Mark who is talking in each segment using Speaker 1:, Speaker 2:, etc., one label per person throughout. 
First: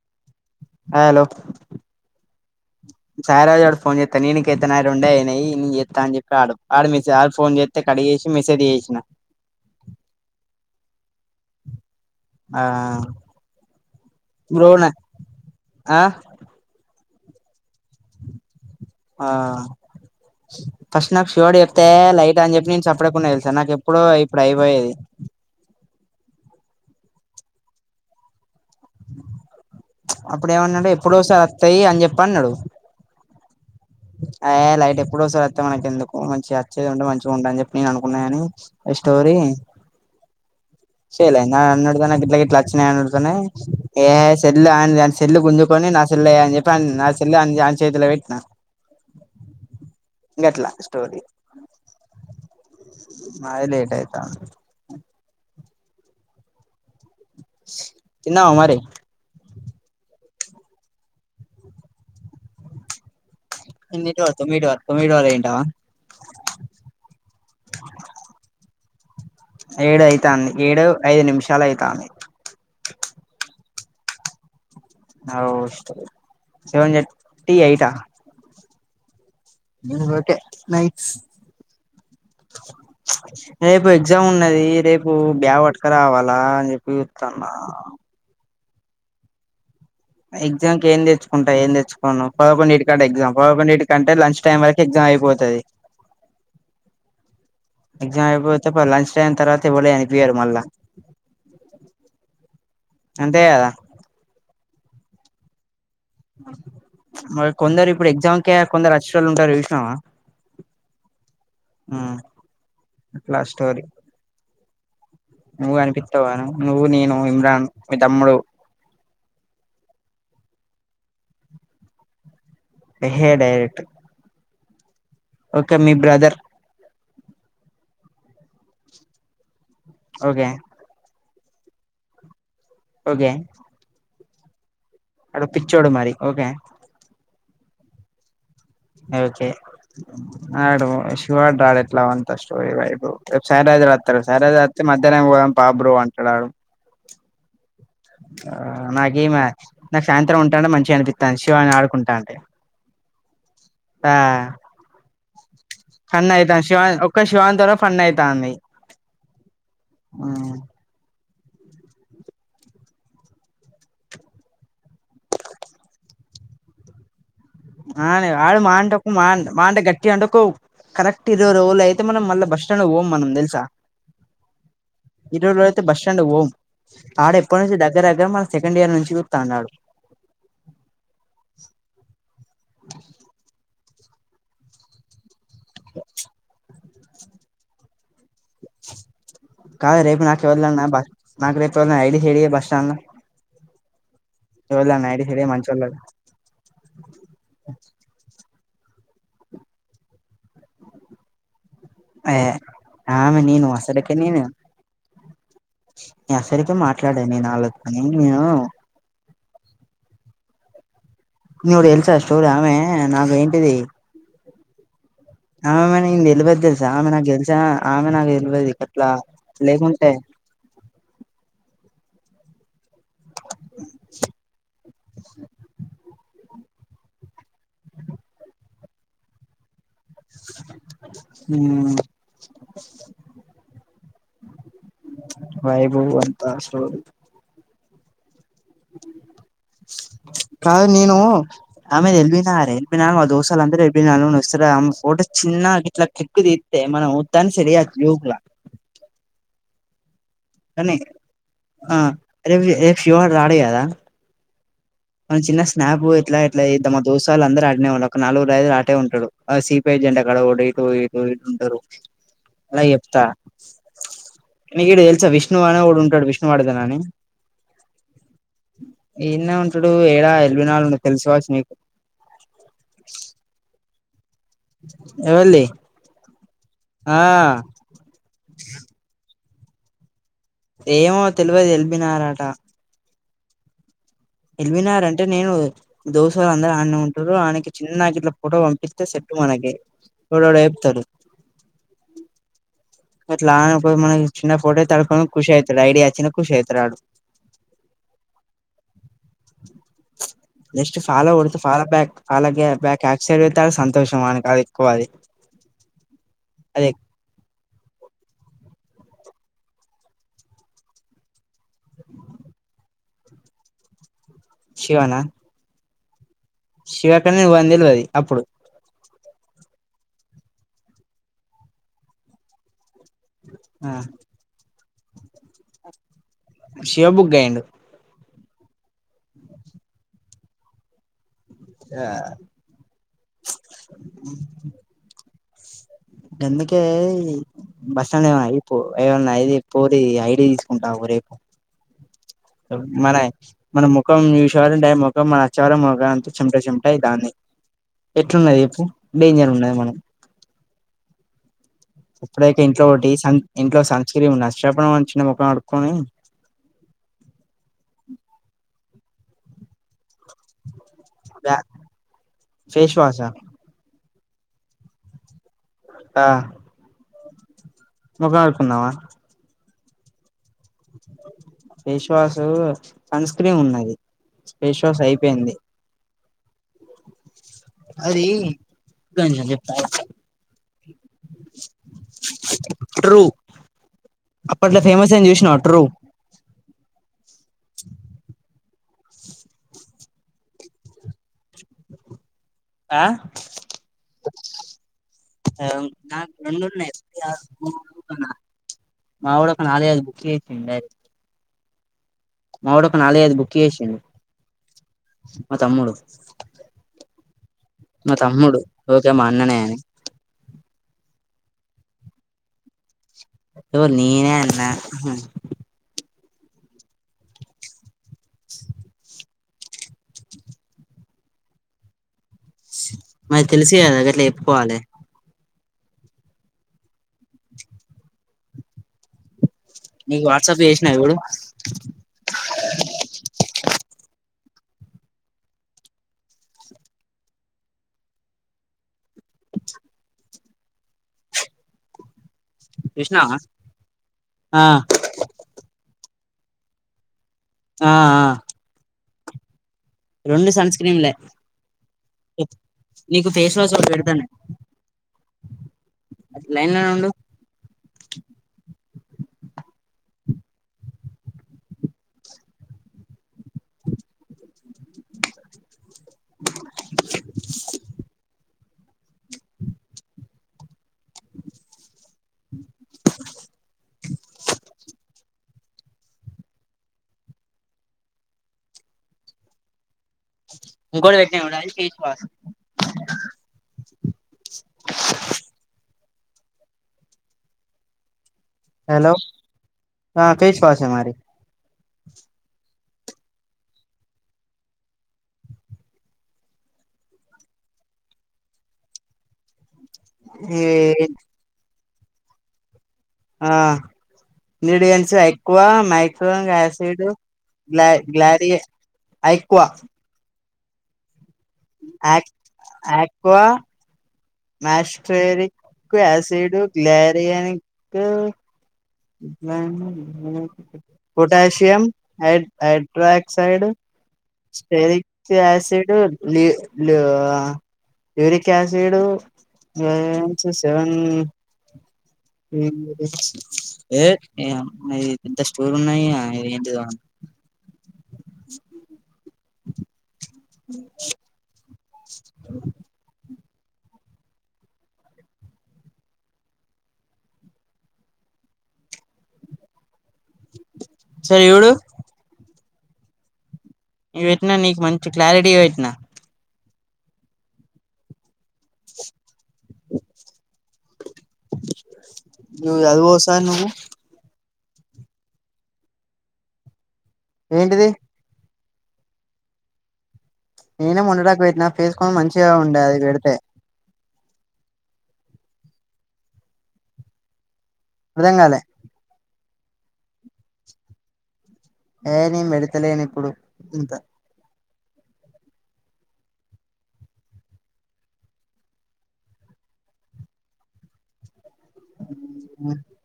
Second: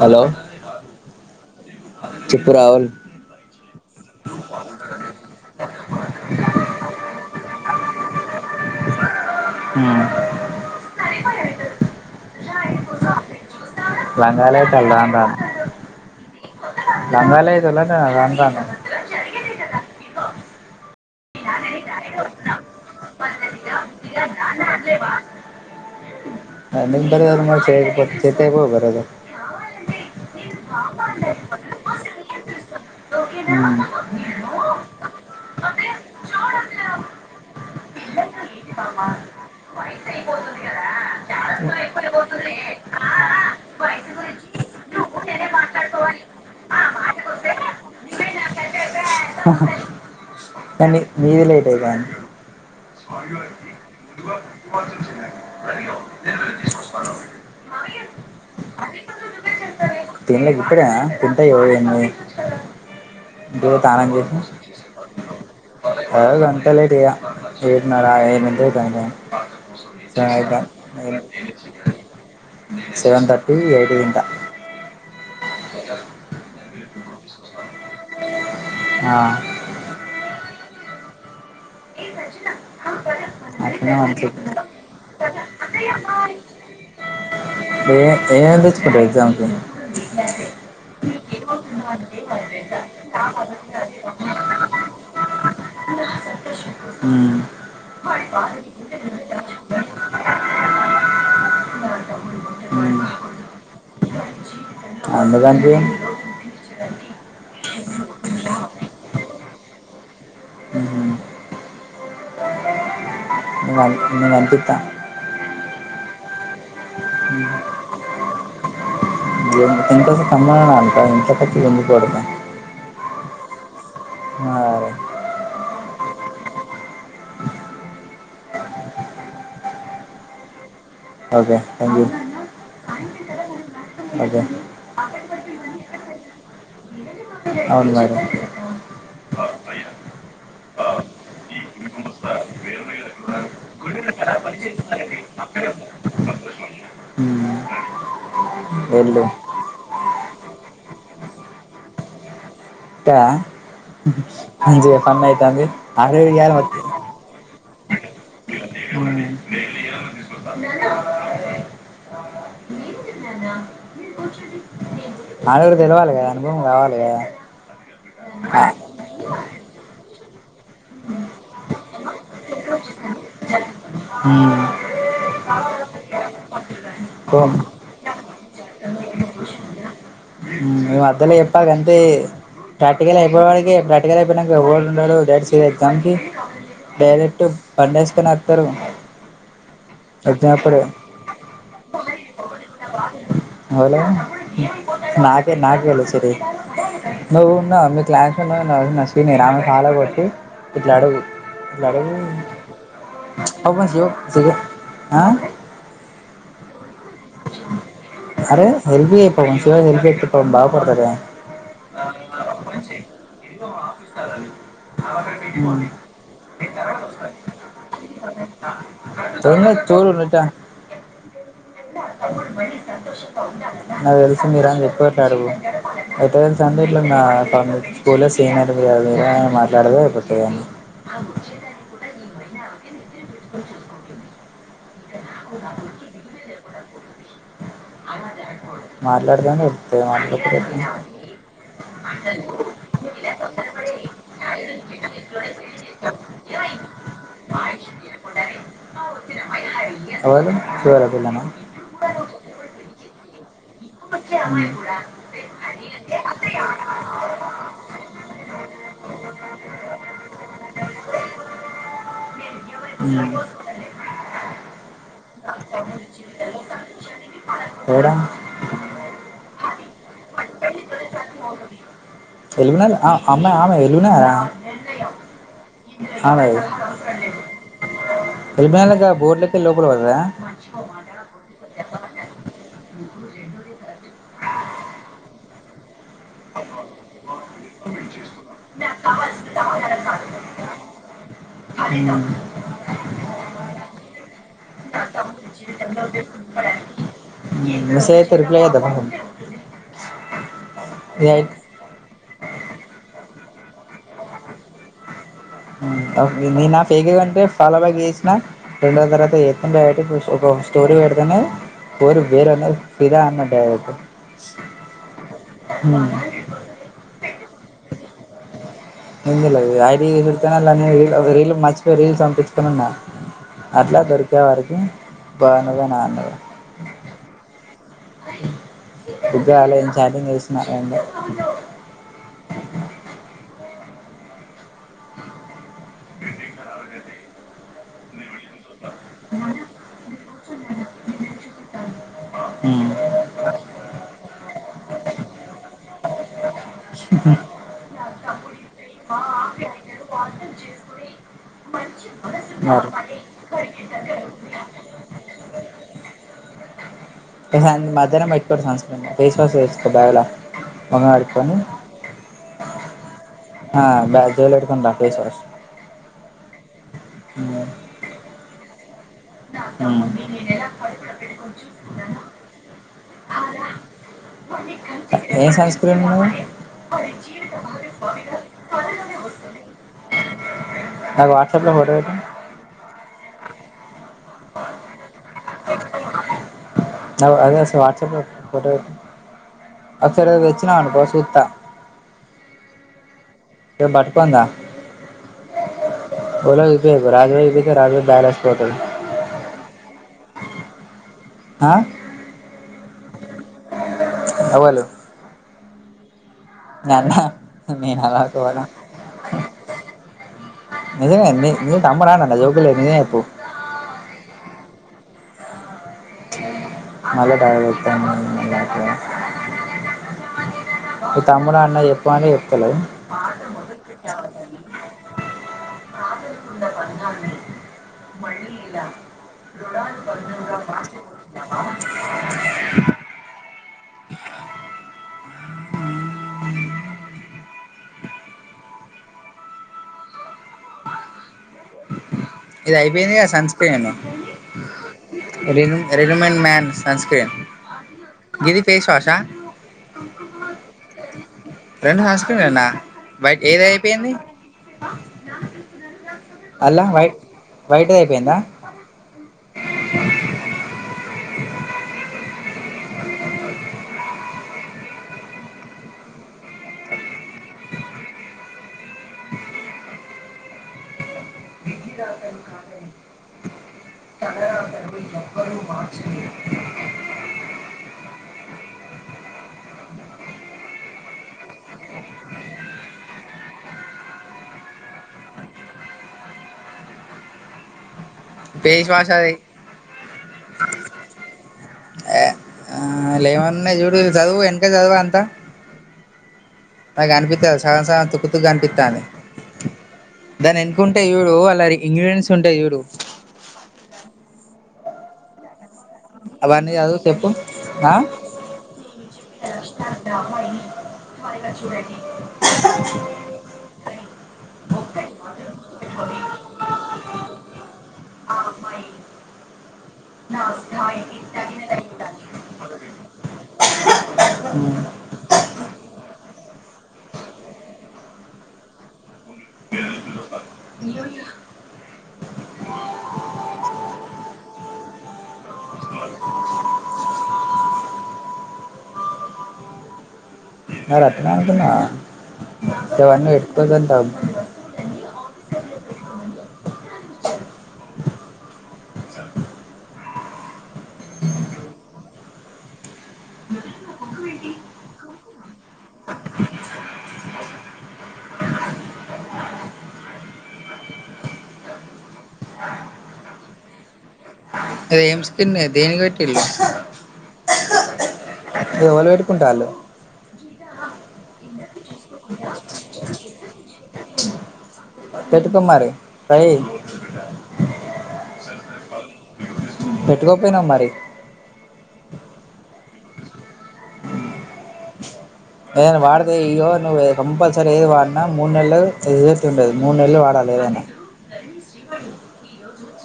Speaker 1: Hello
Speaker 2: hello
Speaker 1: చెప్పు రావుల్
Speaker 2: సాయిరాజు గాడు phone చేత్తే నేను ఇక ఎత్తను నాయి రెండే అయినాయి నేను చేత్తా అని చెప్పి ఆడు మీ సార్ ఫోన్ చేస్త తే కడు చేసి మెసేజ్ జేసినా
Speaker 1: ఉమ్
Speaker 2: ఆ
Speaker 1: లంగాలు
Speaker 2: బ్రో నా
Speaker 1: ఐతాల్ రాను రాను
Speaker 2: ఆ
Speaker 1: లంగాలు ఐదుల్ల రాను రాను
Speaker 2: ఆ ఫస్ట్ నాకు శివడు చెప్తే లైట్ అని చెప్పి నేను చప్పడకుండా తెలుసా నాకు ఎప్పుడో ఇప్పుడు అయిపోయేది
Speaker 1: [unintelligible]
Speaker 2: అప్పుడేమన్నాడు ఎప్పుడో ఓసారి వత్తాయి అని చెప్పి అన్నడు
Speaker 1: ఉమ్
Speaker 2: అయ్ లైట్ ఎప్పుడు వస్తది అత్తే మనకి ఎందుకు మంచిగా అచ్చేది ఉంటే మంచిగా ఉంటంది అని చెప్పి నేను అనుకున్నా కానీ
Speaker 1: అమా
Speaker 2: చేయలే నా అన్నడు గానీ నాకు గిట్లా గిట్ల అచ్చినయి అనడుతున్నా ఏ సెల్లు ఆయనది ఆని సెల్లు గుంజుకొని నా సెల్లే అని చెప్పి అ నా సెల్లు అ ఆయన చేతిలో పెట్టినా గట్లా
Speaker 1: కానీ
Speaker 2: స్టోరీ
Speaker 1: మీది లేట్ అయితాంది
Speaker 2: మాది
Speaker 1: స్వామివారికి
Speaker 2: లేట్
Speaker 1: ముందుగా
Speaker 2: అయితాంది
Speaker 1: అ తీసుకస్తా
Speaker 2: తిన్నావా మరి
Speaker 1: తిన్లేకి ఇప్పుడేనా తింటే [unintelligible]
Speaker 2: [unintelligible] మీడువారే ఇంటా
Speaker 1: రోజూ అంతే లేట్ ఇగ ఏడున్నర ఎనిమిది అవుతా
Speaker 2: ఏడు
Speaker 1: [inaudible]
Speaker 2: అయితాంది
Speaker 1: సాయద
Speaker 2: ఏడు
Speaker 1: మ
Speaker 2: ఐదు నిమిషాలు అయితాంది
Speaker 1: సెవెన్ థర్టీ ఎయిట్ గిన్క
Speaker 2: అవు వస్తది సవెన్ థర్టీ ఎయిట్ ఆ
Speaker 1: ఆ
Speaker 2: దీన్ తోటే నైట్స్ రేపు
Speaker 1: అట్లనే
Speaker 2: ఎగ్జామ్
Speaker 1: మంచిది
Speaker 2: ఉన్నది రేపు బ్యాగ్ పట్క రావాలా అని చెప్పి చూత్తన్న
Speaker 1: ఏ ఏం తెచ్చుకుంటవ్ ఎగ్జామ్ కి
Speaker 2: ఎగ్జాంకి ఏమ్ తెచ్చుకుంటా ఏం తెచ్చుకొను పదకొండటి కంట పదకొంటి కంట అంట లంచ్ టైం వరక్ ఎగ్జామ్ అయిపోతది
Speaker 1: నా ఉ
Speaker 2: ఎగ్జామ్ అయిపోతే ప లంచ్ టైమ్ తర్వాత పోలే అనిపోయారు మళ్ళ అంతే కదా
Speaker 1: అందుకంటే
Speaker 2: మరి కొందరు ఇప్పుడు ఎగ్జామ్కే కొందరు అచ్చే టోళ్ళు ఉంటరు చూసినవా
Speaker 1: నేను
Speaker 2: హు ట్లాస్ట్
Speaker 1: నేం నేంవంపిత్త
Speaker 2: నువ్వు కనిపిత్తవ్ గానీ నువ్వు నేను ఇమ్రాన్ మీ తమ్ముడు
Speaker 1: జంకా సంమ్బ అంత ఇంత పెద్దద్ ఎందుక్ కడుతం
Speaker 2: ఎహే డైరెక్ట్
Speaker 1: ఆ
Speaker 2: ఓకే మీ brother okay
Speaker 1: okay thank you
Speaker 2: okay
Speaker 1: okay
Speaker 2: ఆడో పిచ్చోడు మరి ఓకే
Speaker 1: ఏందీ మమ్మీ అవును మరి
Speaker 2: ఓకే ఆడు శివ గాడు రాడు ఇట్లా అంత స్టోరీ వైబ్ రేపు సాయి రాజ్ రాస్తాడు సాయి రాజా తే మధ్యాహ్నం పోదంపా బ్రో అంటడు ఆడు
Speaker 1: హ్మ్
Speaker 2: ఆ నాకేమీ నాకు సాయంత్రం ఉంటాంటే మంచిగా అనిపిత్తాంది శివ అని ఆడుకుంటా ఉంటే
Speaker 1: త్తదా ఫన్ ఐతాంది అరేయ్
Speaker 2: ఫన్
Speaker 1: ఇయ్యాల
Speaker 2: అయితాంది శివ ఒక్క శివా గాంతోనే ఫన్ అయితాంది ఆ
Speaker 1: మాగ్గడ తెలవాలి కదా అనుభవం కావాలి కదా
Speaker 2: ఆ లేదు ఆడు
Speaker 1: ఆ.
Speaker 2: మహా అంటే మహా అంట మహా అంటే గట్టిగా అంటే ఒక కరెక్ట్ ఇరవై రోలు అయితే మనం మళ్ళ బస్టాండ్ కి పోము మనం తెలుసా
Speaker 1: హ్మ్
Speaker 2: ఇరవ్ రోలైతే బస్టాండ్ పోమ్ ఆడ
Speaker 1: పోం.
Speaker 2: ఎప్పటి నుంచి దగ్గరదగ్గర మన సెకండ్ ఇయర్ నుంచి చూత్తాండాడు
Speaker 1: ఈ మద్దలో చెప్పాలంతే ప్రాక్టికల్ అయిపోయే వరకే ఫ్రాక్ క్టికల్ అయిపోయినంక ఎవడు ఉండడు దడ్సే దంకి డైరెక్ట్ సివిల్ ఎగ్జామ్ కి డైరెక్ట్ పండేసుకున్నక్
Speaker 2: కాదు రేపు నాకు
Speaker 1: అప్పుడు
Speaker 2: ఎవల్దన్న బస్ నాకు రేపు ఐడి హైడి షేర్ జేయ్ బస్టాండ్ ల
Speaker 1: ఆవులే
Speaker 2: ఐడి షేర్ చేయి
Speaker 1: నాకే నాగే
Speaker 2: మంచోళ్ళది
Speaker 1: వెళ్లే సరి నువ్వున్నావు మీ క్లాస్ ఉన్నావు నవ్య నా సీనియర్ ఆమె ఫాలో కొట్టి ఇట్లా అడుగు లెగవు
Speaker 2: ఏ ఆమె నేను
Speaker 1: ఔ మంచియో
Speaker 2: అసలుకే నేను
Speaker 1: ఆ
Speaker 2: నేను అసలుకే మాట్లాడను వాళ్లతోనే నేను
Speaker 1: అరే హెల్ప్ జేయ్ పవన్ శివ హెల్ప్ జేత్తే పాపం బాగుపడతడు గదా
Speaker 2: నీకోటి తెలుసా స్టోరీ ఆమె నాకుఏంటిది
Speaker 1: ఫ స్ాల అగ
Speaker 2: ఆమమె నేను తెలవదు తెలుసా ఆమె నాకు తెలుసా ఆమె నాకు తెలవదు అట్లా
Speaker 1: ఏం లేదు చూడు
Speaker 2: లేకుంటే
Speaker 1: నువ్వు ఇట్టా నాకు తెలిసి మీర అని చెప్పిట్టారు అయితే సండే ఇట్లా నా స్కూల్ సీనియర్ గ మాట్లాడదు ఎక్కువ
Speaker 2: మ్ వైభూ అంత సో
Speaker 1: మాట్లాడదామని పిలితది మాట్లాడలేదు
Speaker 2: ఆ ఆమెది ఎల్బీనగర్ ఎల్బీనగర్లో మా దోస్తులందరూ నుండి ఎల్బీనగర్ వస్తారు ఆమె ఫోటో చిన్న గిట్ల క్లిక్ ది మ మనం ఉత్తగనే సెట్ చేయొచ్చు యూత్ ల
Speaker 1: ఎవలు
Speaker 2: కానీ
Speaker 1: ఎవరు ఆ పిల్లనా
Speaker 2: ఆ రేపు రేపు శివగాడు రాడు కదా
Speaker 1: అ
Speaker 2: మనం చిన్న స్నాప్ ఎట్లా ఎట్లా తీద్దామా దోస్త్ గాల్లు అందరు ఆడనే ఉంటరు ఒక నాలుగురు ఐదులు ఆటే ఉంటడు ఆ సిపిఐ జెండా కాడ అక్కడ ఒకడు ఇటు ఇటు ఇటు ఉంటారు అలా చెప్తా నీకు ఈడ తెలుసా విష్ణు అనేఒకడు ఉంటడు విష్ణు వర్ధన్ అని
Speaker 1: ఎవరా
Speaker 2: ఈడనే ఉంటడు ఏడా ఎల్బీనగర్ లో తెలుసుకావాచ్చు మీకు
Speaker 1: ఎల్ బి నగరా అమ్మాయి ఆమె ఎల్ బి నగరా
Speaker 2: ఎవలిది
Speaker 1: అ భై
Speaker 2: ఆ
Speaker 1: ఎల్ బి నగర్ కాడ బోర్డులోకెళ్ళి లోపలు పోతదా
Speaker 2: ఏమో తెలివది ఎల్బీనగర్ అట
Speaker 1: ర
Speaker 2: ఎల్ బి నగర్ అంటే నేను దోస్తు గాళ్ళు అందరూ ఆడనే ఉంటారు ఆయనకి చిన్న ఇట్ల ఫోటో పంపిస్తే సెట్టు మనకి ఎవడెవడో జెప్తడు
Speaker 1: [unintelligible]
Speaker 2: అట్లా, మన చిన్న ఫోటో ఐతడుకొని ఖుష్ ఐతడు ఐడియిచ్చిన ఖుష్ అయితడాడు.
Speaker 1: మెసేజ్ చేస్తే రిప్లై ఇవ్వొద్దా నువ్వు
Speaker 2: నెస్ట్ ఫాలో కొడుత. ఫాలోబ్యాక్ అలాగే బ్యాక్ యాక్సైడ్ అతే సంతోషం మనకదెక్కువది.
Speaker 1: అవి నేనా ఫేక్ ఎకౌంటె ఫాలోబ్యాక్ చేస్న రెండు రోజుల తర్వాత చేస్తాంలే అని చెప్పి ఒక స్టోరీ పెడుతన పోరి వేరు అన్న ఫీదా అన్నట్టే అదైతే
Speaker 2: శివనా?
Speaker 1: ఉ
Speaker 2: శివకని వందేల్వది అప్పుడు.
Speaker 1: తెల్వది. ఐడిగుడ్క వాలన్నద్ మర్చిపోయ్ రీల్స్ పంపిచ్చి మున్నా,
Speaker 2: ఆ
Speaker 1: అట్ల దొరికేవారకి బాగున్నదన అన్నది
Speaker 2: శివబుగ్గయిండు
Speaker 1: బ్బేయాలో ఏం చార్జింగ్ చేస్న రండి [unintelligible]
Speaker 2: ఆ గందుకే బస్ స్టాండ్ ఏమన అయిపో ఏమన్నై పోరి ఐడి తీసుకుంటా రేపు మనై మన ముఖం చూసేవళంటే ముఖం మన వచ్చేవరమ్ ముఖం అంత చెంట చెంట ఐతంది ఎట్లున్నది చెప్పు డేంజర్ ఉన్నది మనం ఇప్పుడైతే ఇంట్లో ఒటి సం ఇంట్లో సన్స్క్రీన్ ఉన్నది. [unintelligible] ముఖం కడుకొని
Speaker 1: ఎహ మధ్యాహ్నం పెట్టుకొరు సన్స్క్రీన్. ఫేస్వాష్ ఎస్కో బ్యాగ్ల మొహం కడుకొని
Speaker 2: ఫేస్ వాషా
Speaker 1: ఆ బ్యా జేబులో పెట్కొనిర ఫేస్వాష్.
Speaker 2: ఆ
Speaker 1: ఉ
Speaker 2: ముఖం కడుకుందామ
Speaker 1: ఉ
Speaker 2: ఫేస్వాషు సన్స్క్రీన్ ఉన్నది. ఫేస్వాష్ అయి
Speaker 1: ఎ సన్స్క్రీము
Speaker 2: అరే ఒక్క నిమిషం చెప్త
Speaker 1: నాకు వాట్సప్లో ఫోటోపెట్టు
Speaker 2: ట్రూ అప్పట్లో ఫేమస్ ఐంది చూస్నవ ట్రూ
Speaker 1: అదే అసలు వాటాసప్లో ఫోటో పెట్టు అది సరిగ తెచ్చినావనుకో సుత్తా
Speaker 2: ఆ
Speaker 1: ఇక పట్కొని దా
Speaker 2: దానికి రెండు ఉన్నాయి
Speaker 1: [unintelligible]
Speaker 2: మావోడు ఒక నాలుగైదు బుక్ జేసిండు డైరెక్ట్
Speaker 1: అ
Speaker 2: మావోడు ఒక నాలుగైదు బుక్ జేసిండు.
Speaker 1: ఎవలు
Speaker 2: మా తమ్ముడు
Speaker 1: మీ అన్న మీఅవ గోరం
Speaker 2: ఓజో మా అన్ననే అని
Speaker 1: నిజంమేంది నువు తమ్ముడాఅన్న న జోకులేయకు నిజం జెప్పు
Speaker 2: ఓర్ నేనే అన్నా
Speaker 1: [inaudible] నువ్వు తమ్ముడా అన్న చెప్పమంటే జెప్తలేవు
Speaker 2: మరి తెలిసి కదా అదెట్ల చెప్పుకోవాలి
Speaker 1: ప్రజలకున్న బంధాన్ని మళ్ళి ఇలా [unintelligible] దొర [unintelligible]
Speaker 2: నీకు వాట్సాప్ చేసినా చూడు [inaudible]
Speaker 1: ఇది అయిపోయింది కదా
Speaker 2: చూసినావా
Speaker 1: సన్ స్క్రీన్
Speaker 2: ఆ
Speaker 1: రిదం రిదమన్ మ్యాన్ సన్ స్క్రీన్
Speaker 2: ఆ ఆ
Speaker 1: ఇది ఫేస్ వాష్ ఆ
Speaker 2: రెండు సన్ స్క్రీన్లే
Speaker 1: రెండు సన్ స్క్రీన్లేనా
Speaker 2: నీకు
Speaker 1: వైట్
Speaker 2: ఫేస్
Speaker 1: ఏది
Speaker 2: వాష్ ఒకటి
Speaker 1: అయిపోయింది
Speaker 2: పెడతాన లైన్
Speaker 1: అలా
Speaker 2: లోనే ఉండు
Speaker 1: వైట్ వైట్ది అయిపోయిందా
Speaker 2: [inaudible]
Speaker 1: విజదాసన్ కావన్ తలరాతను ఎక్కరూ మార్చలే
Speaker 2: ఇంకోటి పెట్టినా చూడు అది face wash
Speaker 1: face wash
Speaker 2: hello
Speaker 1: అది
Speaker 2: ఆ ఫేస్ వాష్ ఏ మరి
Speaker 1: లే ఏమున్నాయో చూడు చదువు వెనక చదువు అంతా నాకు అనిపిస్తది సగం సగం తుక్కుతుక్కు అనిపిస్తాంది దాని
Speaker 2: ఈ
Speaker 1: వెనుకుంటే చూడు అల్లరి ఇంగ్రీడియంట్స్ ఉంటాయి చూడు
Speaker 2: ఆ ఇంగ్రీడియెంట్స్ ఎక్కువ మైక్ చూడండి
Speaker 1: అవన్నీ చదువు
Speaker 2: యాసిడ్ గా
Speaker 1: చెప్పు
Speaker 2: గ్లా
Speaker 1: ఆ
Speaker 2: గ్లారి ఐక్వా
Speaker 1: రామా ఈ వైలెన్స్
Speaker 2: ఆక్ ఆక్వా మాస్ట్రేరిక్ ఆసిడ్ గ్లారియానిక్ గ్రా పొటాషియం హైడ్ హైడ్రాక్సైడ్ స్టెరిక్ ఆసిడు లీవ్ లీ యరిక్ ఆసిడు వన్స్ సెవెన్ ఏ ఎంత స్టోర్ ఉన్నాయా ఇది ఏంటిది ఆ
Speaker 1: మరి అట్నే అనుకున్న
Speaker 2: [inaudible]
Speaker 1: గవన్ని ఎట్ల దింటం
Speaker 2: ఓసారి చూడు
Speaker 1: మనుషులకు
Speaker 2: ఇది పెట్టినా నీకు మంచి క్లారిటీగా పెట్టినా నువ్వు చదువు ఒకసారి నువ్వు
Speaker 1: అదేం స్కిన్నే దేనికి పెట్టిర్రు
Speaker 2: ఏంటిది
Speaker 1: ఇది ఎవళ్ళు పెట్టుకుంటాళ్లు
Speaker 2: నేనే మొన్నటిదాక పెట్టినా పేసుకొని మంచిగా ఉండే అది పెడితే
Speaker 1: పెట్టుకు మరి ట్రై చెయ్
Speaker 2: అర్థంగలే
Speaker 1: పెట్టుకోపోయినవ్ మరి
Speaker 2: ఏ నే వెడతలేని ఇప్పుడు ఇంతా
Speaker 1: ఏదైనా వాడితే ఇగో నువ్వు ఏ కంపల్సరీ ఏది వాడినా మూడు నెలలు రిజల్ట్ ఉండదు మూడు నెలలు వాడాలి ఏదైనా దరి మీ శ్రీవార్
Speaker 2: [inaudible]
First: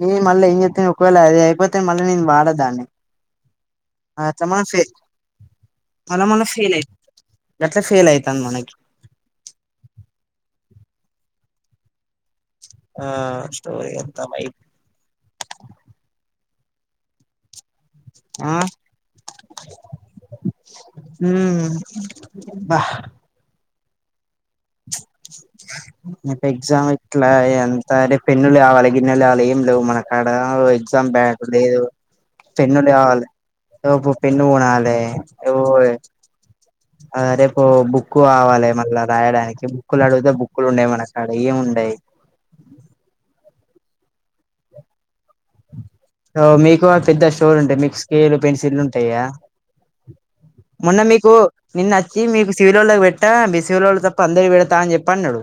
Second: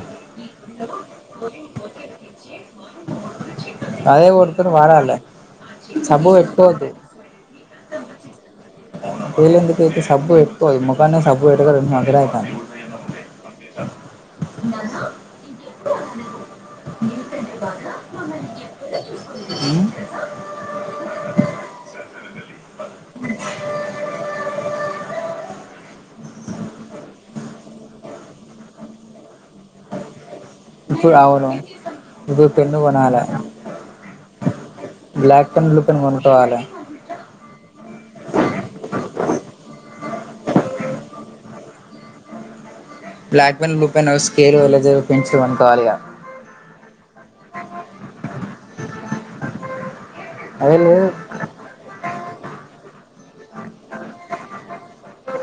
Speaker 2: నేను మళ్ళీ ఏం చెత ను ఒకవేళ అది అయిపోతే మళ్ళీ నేను వాడదాన్ని ఆ
Speaker 1: అదే కొట్టుకొని
Speaker 2: సమస్యే
Speaker 1: వాడాలి
Speaker 2: మొన్న
Speaker 1: సబ్బు
Speaker 2: మొన్న ఫెయిల్ అయిన
Speaker 1: పెట్టుకోవద్దు
Speaker 2: గట్లా ఫెయిల్ అయితాంది మనకి
Speaker 1: పెలేెందుకైతే సబ్బు పెట్టుకోదు నే ముఖానే సబ్బు పెట్టక రెండు సంవత్సరాలు అవుతుంది
Speaker 2: ఆ స్టోరి ఎంతా వైప్
Speaker 1: నన్న మీ కంటే బాధ ఊ
Speaker 2: ఉహు బ రేపు ఎగ్జామ్ ఇట్లా ఎంత రేపు పెన్నులు కావాలి గిన్నెలు కావాలి ఏం ఉండవ్ మనకు అడ ఎగ్జామ్
Speaker 1: ఇప్పుడు అవును ఇప్పుడు
Speaker 2: [unintelligible]
Speaker 1: పెన్ను
Speaker 2: పెన్నులు
Speaker 1: కొనాలి
Speaker 2: కావాలి అప్పుడు పెన్ను కొనాలి
Speaker 1: వాలే
Speaker 2: ఆ రేపు బుక్కు కావాలి మళ్ళా రాయడానికి బుక్కులు అడిగితే బుక్కులు ఉన్నాయేమో [inaudible] అవే ఉంటాయ్
Speaker 1: black pen, blue pen, scale, eraser, pencil అని కావాలిగా
Speaker 2: సో మీకు పెద్ద స్టోర్ ఉంటాయి మీకు స్కేలు పెన్సిల్ ఉంటాయా
Speaker 1: అదే
Speaker 2: మొన్న
Speaker 1: లేదు
Speaker 2: మీకు నిన్నొచ్చి మీకు సివిలోళ్ళకి పెట్టా మీ సివిలోళ్ళకు తప్ప అందరికి పెడతా అని చెప్పి అన్నాడు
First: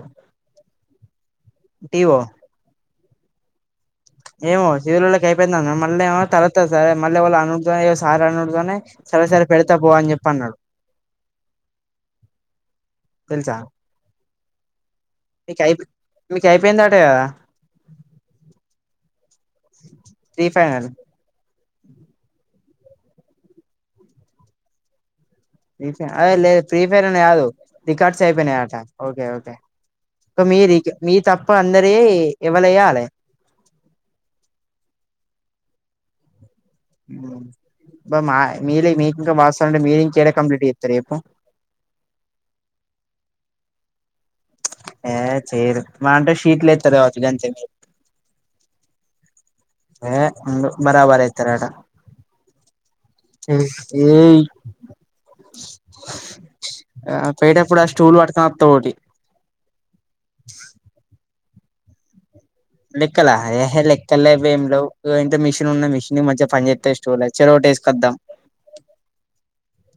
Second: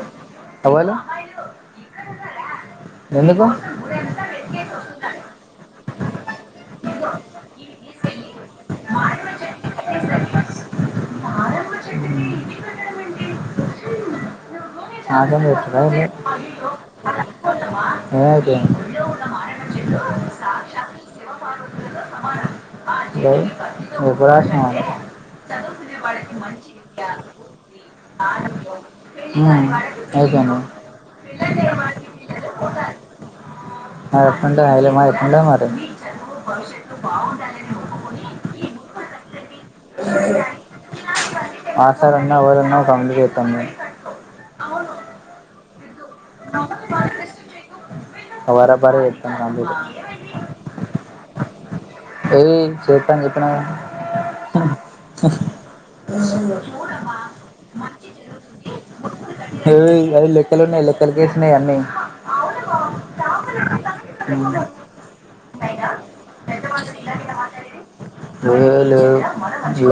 Speaker 1: అవ్వాలి
Speaker 2: దీవో
Speaker 1: ఎందుకు
Speaker 2: ఏమో చిరులళ్ళకి అయిపోయిందన్నాడు మళ్ళేమో తరువాత సారే మళ్ళీ వాళ్ళు [unintelligible] సరే సరే పెడతా పో అని చెప్పి అన్నాడు తెలుసా మీకు అయిపో మీకు అయిపోయిందట కదా
Speaker 1: [inaudible] [inaudible]
Speaker 2: ప్రీఫైనల్
Speaker 1: [inaudible] హలో [inaudible]
Speaker 2: ప్రీ ఫైనల అయ్ లేదు ప్రీ ఫైనల్ కాదు రికార్డ్స్ అయిపోయినాయి అట ఓకే ఓకే ఇక మీరు మీది తప్ప
Speaker 1: మరి
Speaker 2: అందరివి ఎవ్వనివిగాలేదు
Speaker 1: ఆ ఉంటా మరి ఇగ [inaudible] మరి [inaudible] భవిష్యత్తు
Speaker 2: ఇప్పుడు మాదే మీ [unintelligible] కంప్లీట్ చేత్తారు చెప్పు
Speaker 1: మాసారున్నా ఎవరున్న పంపియేటోడిని
Speaker 2: ఆ చేయరు మా అంటే షీట్లు ఇత్తారు కావచ్చు కాని [inaudible]
Speaker 1: [inaudible]
Speaker 2: ఏ బరాబర్ అయితారట
Speaker 1: ఏయ్ [inaudible] చెప్పిన
Speaker 2: ఆ పోయేటప్పుడు ఆ స్టూల్ పట్టుకొత్తా ఒకటి
Speaker 1: అది లెక్కలు ఉన్నాయి లెక్కలు కేసున్నాయి అన్నీ
Speaker 2: లెక్కలా ఎహే లెక్కలే భేమి లేవు ఇంత మిషన్ ఉంది మిషన్ మంచిగా పనిచేయట్లేదు స్టూల్ చెరోటి యేసుకొద్దాం
Speaker 1: అదేం లేదు